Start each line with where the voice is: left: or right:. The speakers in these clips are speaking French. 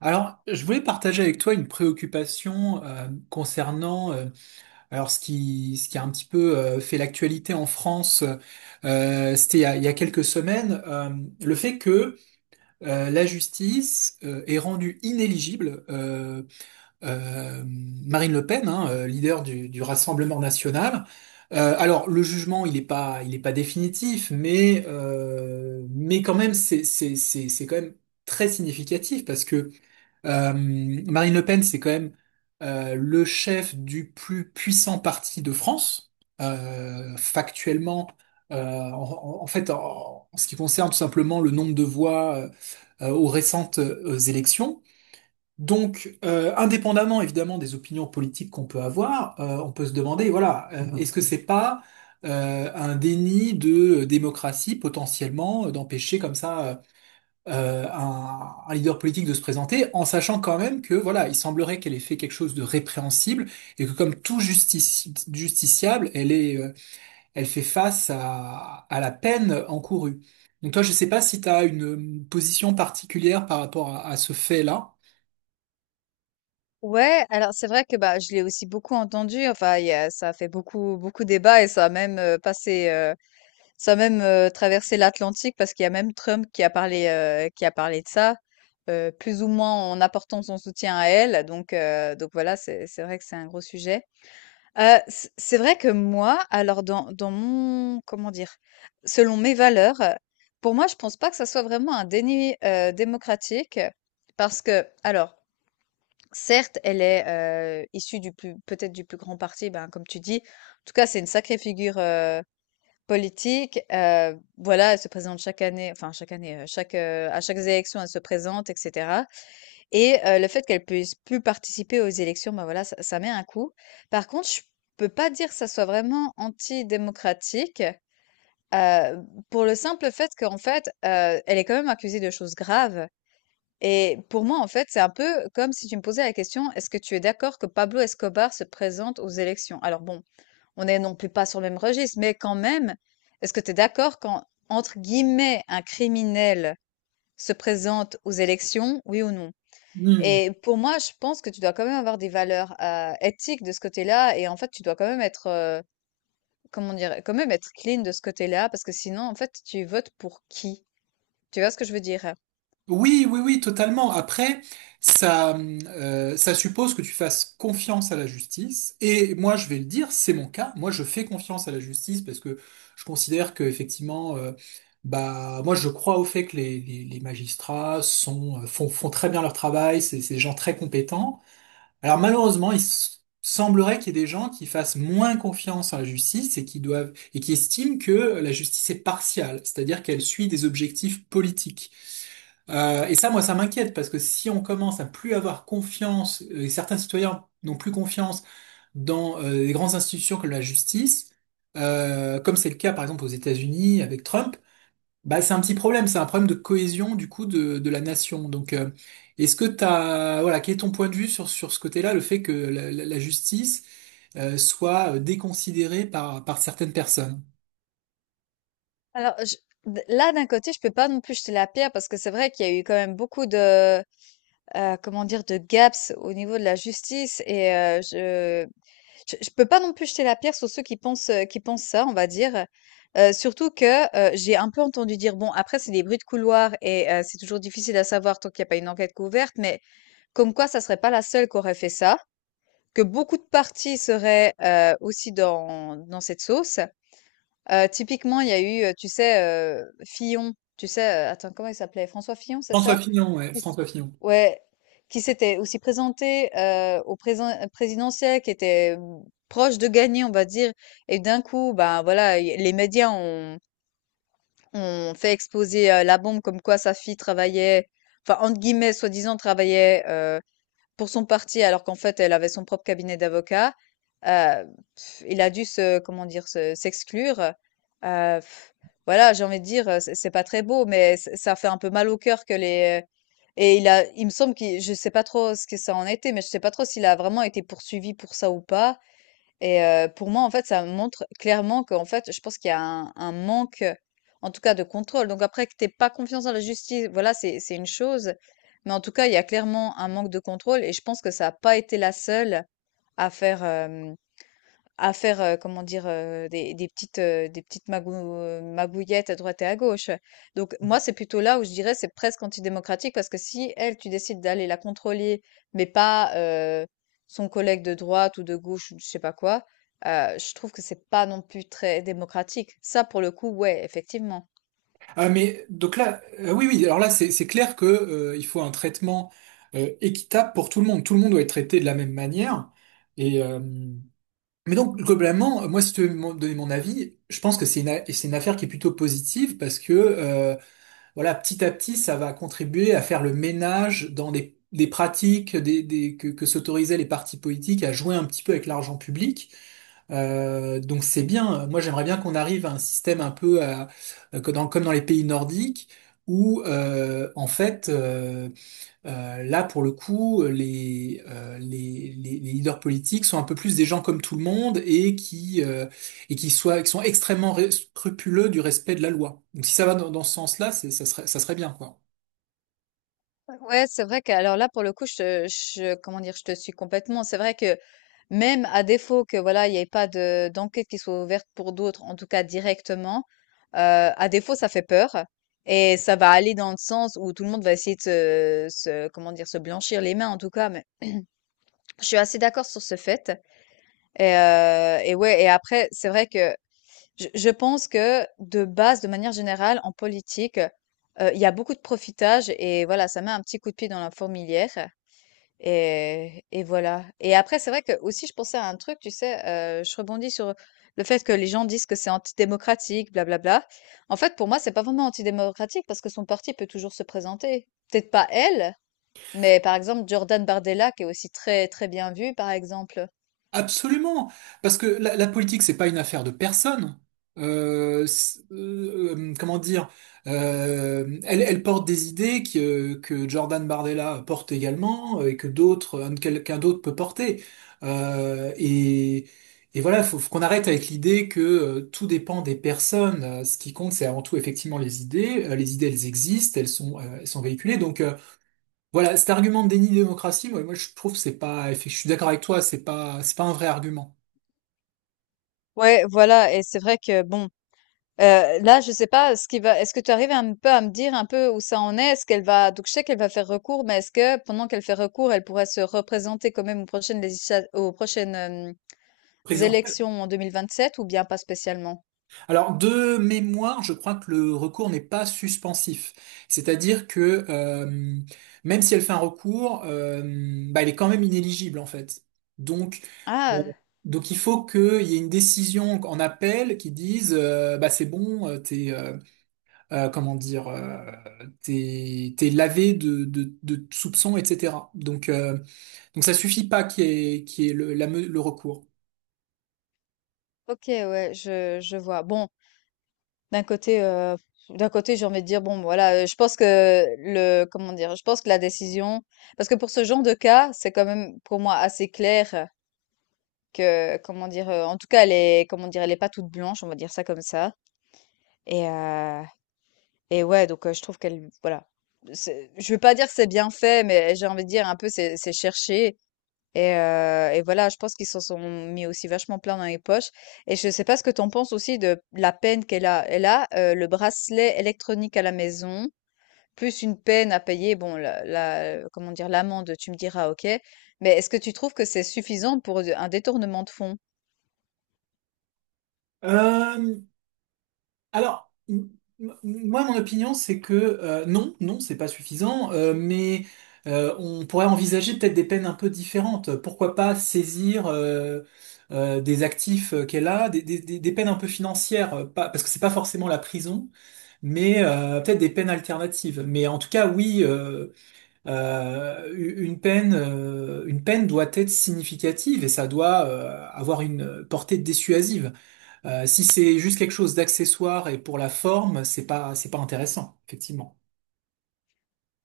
right: Alors, je voulais partager avec toi une préoccupation concernant alors ce qui a un petit peu fait l'actualité en France. C'était il y a quelques semaines le fait que la justice ait rendu inéligible Marine Le Pen, hein, leader du Rassemblement national. Alors, le jugement, il est pas définitif, mais quand même c'est quand même très significatif parce que Marine Le Pen, c'est quand même le chef du plus puissant parti de France. Factuellement, en fait, en ce qui concerne tout simplement le nombre de voix aux récentes élections. Donc, indépendamment évidemment des opinions politiques qu'on peut avoir, on peut se demander, voilà, est-ce que c'est pas un déni de démocratie potentiellement d'empêcher comme ça un leader politique de se présenter, en sachant quand même que voilà, il semblerait qu'elle ait fait quelque chose de répréhensible et que comme tout justiciable, elle est, elle fait face à la peine encourue. Donc toi, je sais pas si tu as une position particulière par rapport à ce fait-là.
left: Ouais, alors c'est vrai que, bah, je l'ai aussi beaucoup entendu, enfin il y a ça a fait beaucoup beaucoup débat et ça a même traversé l'Atlantique parce qu'il y a même Trump qui a parlé, qui a parlé de ça, plus ou moins en apportant son soutien à elle. Donc voilà, c'est vrai que c'est un gros sujet. C'est vrai que moi, alors dans mon, comment dire? Selon mes valeurs, pour moi, je pense pas que ça soit vraiment un déni démocratique, parce que alors certes, elle est issue du plus, peut-être du plus grand parti, ben, comme tu dis. En tout cas, c'est une sacrée figure politique. Voilà, elle se présente chaque année, enfin chaque année, à chaque élection, elle se présente, etc. Et le fait qu'elle puisse plus participer aux élections, ben voilà, ça met un coup. Par contre, je peux pas dire que ça soit vraiment antidémocratique, euh, pour le simple fait qu'en fait, elle est quand même accusée de choses graves. Et pour moi, en fait, c'est un peu comme si tu me posais la question: est-ce que tu es d'accord que Pablo Escobar se présente aux élections? Alors bon, on n'est non plus pas sur le même registre, mais quand même, est-ce que tu es d'accord quand, entre guillemets, un criminel se présente aux élections, oui ou non? Et pour moi, je pense que tu dois quand même avoir des valeurs éthiques de ce côté-là, et en fait, tu dois quand même être clean de ce côté-là, parce que sinon, en fait, tu votes pour qui? Tu vois ce que je veux dire?
right: Oui, oui, oui, totalement. Après, ça, ça suppose que tu fasses confiance à la justice. Et moi, je vais le dire, c'est mon cas. Moi, je fais confiance à la justice parce que je considère que effectivement, bah, moi, je crois au fait que les magistrats sont, font, font très bien leur travail. C'est des gens très compétents. Alors malheureusement, semblerait qu'il y ait des gens qui fassent moins confiance à la justice et qui doivent et qui estiment que la justice est partiale, c'est-à-dire qu'elle suit des objectifs politiques. Et ça, moi, ça m'inquiète parce que si on commence à plus avoir confiance, et certains citoyens n'ont plus confiance dans les grandes institutions comme la justice, comme c'est le cas par exemple aux États-Unis avec Trump, bah c'est un petit problème, c'est un problème de cohésion du coup de la nation. Donc, est-ce que t'as, voilà, quel est ton point de vue sur sur ce côté-là, le fait que la justice soit déconsidérée par par certaines personnes?
left: Alors, là, d'un côté, je peux pas non plus jeter la pierre parce que c'est vrai qu'il y a eu quand même beaucoup de gaps au niveau de la justice et je peux pas non plus jeter la pierre sur ceux qui pensent ça, on va dire. Surtout que j'ai un peu entendu dire, bon, après, c'est des bruits de couloir et c'est toujours difficile à savoir tant qu'il n'y a pas une enquête couverte, mais comme quoi, ça serait pas la seule qui aurait fait ça. Que beaucoup de parties seraient aussi dans cette sauce. Typiquement, il y a eu, tu sais, Fillon, tu sais, attends, comment il s'appelait? François Fillon, c'est
right: François
left: ça?
right: Fillon, ouais,
left: Qui s
right: François Fillon.
left: ouais, qui s'était aussi présenté, au présen présidentiel, qui était proche de gagner, on va dire, et d'un coup, ben, voilà, il les médias ont fait exploser, la bombe, comme quoi sa fille travaillait, enfin, entre guillemets, soi-disant travaillait, pour son parti, alors qu'en fait, elle avait son propre cabinet d'avocats. Heu, il a dû se, comment dire? Se s'exclure, heu, voilà. J'ai envie de dire, c'est pas très beau, mais ç ça fait un peu mal au cœur que les et il a il me semble, qu'il je sais pas trop ce que ça en était, mais je sais pas trop s'il a vraiment été poursuivi pour ça ou pas. Et pour moi, en fait, ça montre clairement qu'en fait, je pense qu'il y a un manque, en tout cas de contrôle. Donc après que t'aies pas confiance en la justice, voilà, c'est une chose. Mais en tout cas, il y a clairement un manque de contrôle et je pense que ça a pas été la seule à faire, hem à faire, des petites magouillettes à droite et à gauche. Donc moi, c'est plutôt là où je dirais c'est presque antidémocratique parce que si elle, tu décides d'aller la contrôler, mais pas, son collègue de droite ou de gauche ou je sais pas quoi, je trouve que c'est pas non plus très démocratique. Ça, pour le coup, ouais, effectivement.
right: Ah mais donc là, oui oui, alors là c'est clair que il faut un traitement équitable pour tout le monde. Tout le monde doit être traité de la même manière. Et mais donc globalement, moi si tu veux me donner mon avis, je pense que c'est c'est une affaire qui est plutôt positive parce que voilà petit à petit ça va contribuer à faire le ménage dans des pratiques que s'autorisaient les partis politiques à jouer un petit peu avec l'argent public. Donc c'est bien. Moi j'aimerais bien qu'on arrive à un système un peu que comme dans les pays nordiques où en fait là pour le coup les leaders politiques sont un peu plus des gens comme tout le monde et qui soient qui sont extrêmement scrupuleux du respect de la loi. Donc si ça va dans ce sens-là, ça serait bien quoi.
left: Ouais, c'est vrai que, alors là, pour le coup, je te je comment dire? Je te suis complètement. C'est vrai que même à défaut que voilà, il n'y ait pas de d'enquête qui soit ouverte pour d'autres, en tout cas directement, à défaut, ça fait peur. Et ça va aller dans le sens où tout le monde va essayer de se, comment dire, se blanchir les mains, en tout cas. Mais je suis assez d'accord sur ce fait. Et ouais, et après, c'est vrai que je pense que de base, de manière générale, en politique, il y a beaucoup de profitage et voilà, ça met un petit coup de pied dans la fourmilière. Et voilà. Et après, c'est vrai que aussi, je pensais à un truc, tu sais, je rebondis sur le fait que les gens disent que c'est antidémocratique, blablabla. En fait, pour moi, c'est pas vraiment antidémocratique parce que son parti peut toujours se présenter. Peut-être pas elle, mais par exemple, Jordan Bardella, qui est aussi très, très bien vu, par exemple.
right: Absolument, parce que la politique, c'est pas une affaire de personne. Comment dire, elle, elle porte des idées que Jordan Bardella porte également et que d'autres, quelqu'un d'autre peut porter. Euh, et, et voilà, faut qu'on arrête avec l'idée que tout dépend des personnes. Ce qui compte, c'est avant tout effectivement les idées. Les idées, elles existent, elles sont véhiculées. Donc voilà, cet argument de déni de démocratie, moi je trouve que c'est pas, effi- je suis d'accord avec toi, c'est pas un vrai argument
left: Ouais, voilà. Et c'est vrai que, bon, là, je sais pas ce qui va, est-ce que tu arrives un peu à me dire un peu où ça en est? Est-ce qu'elle va, donc je sais qu'elle va faire recours, mais est-ce que pendant qu'elle fait recours, elle pourrait se représenter quand même aux prochaines, hem,
right: présidentiel.
left: élections en 2027 ou bien pas spécialement?
right: Alors de mémoire, je crois que le recours n'est pas suspensif, c'est-à-dire que même si elle fait un recours, bah, elle est quand même inéligible en fait. Donc euh,
left: Ah,
right: donc il faut qu'il y ait une décision en appel qui dise bah c'est bon, t'es comment dire, t'es lavé de soupçons, etc. Donc donc ça suffit pas qu'il y ait, qu'il y ait le recours.
left: OK, ouais, je vois. Bon, d'un côté, j'ai envie de dire: «Bon, voilà», je pense que le comment dire? Je pense que la décision, parce que pour ce genre de cas, c'est quand même pour moi assez clair, que, comment dire? En tout cas, elle est, comment dire? Elle est pas toute blanche, on va dire ça comme ça. Et heu et ouais, donc je trouve qu'elle, voilà, c'est je veux pas dire que c'est bien fait, mais j'ai envie de dire un peu c'est cherché, et voilà, je pense qu'ils s'en sont mis aussi vachement plein dans les poches et je sais pas ce que t'en penses aussi de la peine qu'elle a. Elle a, le bracelet électronique à la maison, plus une peine à payer, bon, la la comment dire? L'amende, tu me diras OK, mais est-ce que tu trouves que c'est suffisant pour un détournement de fonds?
right: Euh, alors, m- Moi, mon opinion, c'est que non, non, c'est pas suffisant, mais on pourrait envisager peut-être des peines un peu différentes. Pourquoi pas saisir des actifs qu'elle a, des peines un peu financières, pas, parce que c'est pas forcément la prison, mais peut-être des peines alternatives. Mais en tout cas, oui. Une peine, une peine doit être significative et ça doit avoir une portée dissuasive. Si c'est juste quelque chose d'accessoire et pour la forme, c'est pas intéressant, effectivement.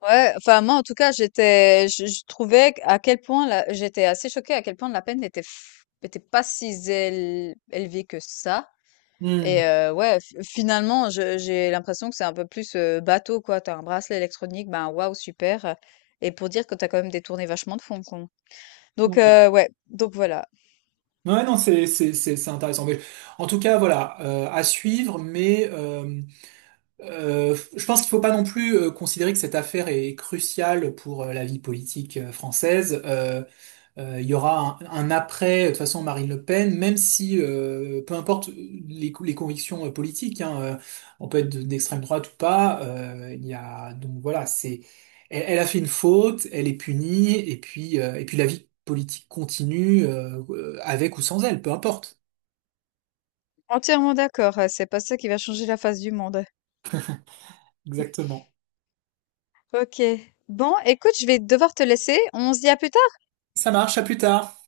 left: Ouais, enfin moi, en tout cas, j'étais, je trouvais à quel point j'étais assez choquée à quel point la peine n'était pas si élevée que ça.
right: Hmm.
left: Et ouais, finalement, j'ai l'impression que c'est un peu plus bateau quoi. T'as un bracelet électronique, ben waouh super. Et pour dire que t'as quand même détourné vachement de fonds con. Donc
right: Ouais.
left: ouais, donc voilà.
right: Ouais, non, c'est intéressant. Mais en tout cas, voilà, à suivre, je pense qu'il faut pas non plus considérer que cette affaire est cruciale pour la vie politique française. Il y aura un après, de toute façon, Marine Le Pen, même si, peu importe les convictions politiques, hein, on peut être d'extrême droite ou pas, donc voilà, c'est, elle, elle a fait une faute, elle est punie, et puis la vie politique continue, avec ou sans elle, peu importe.
left: Entièrement d'accord. C'est pas ça qui va changer la face du monde.
right: Exactement.
left: Ok. Bon, écoute, je vais devoir te laisser. On se dit à plus tard.
right: Ça marche, à plus tard.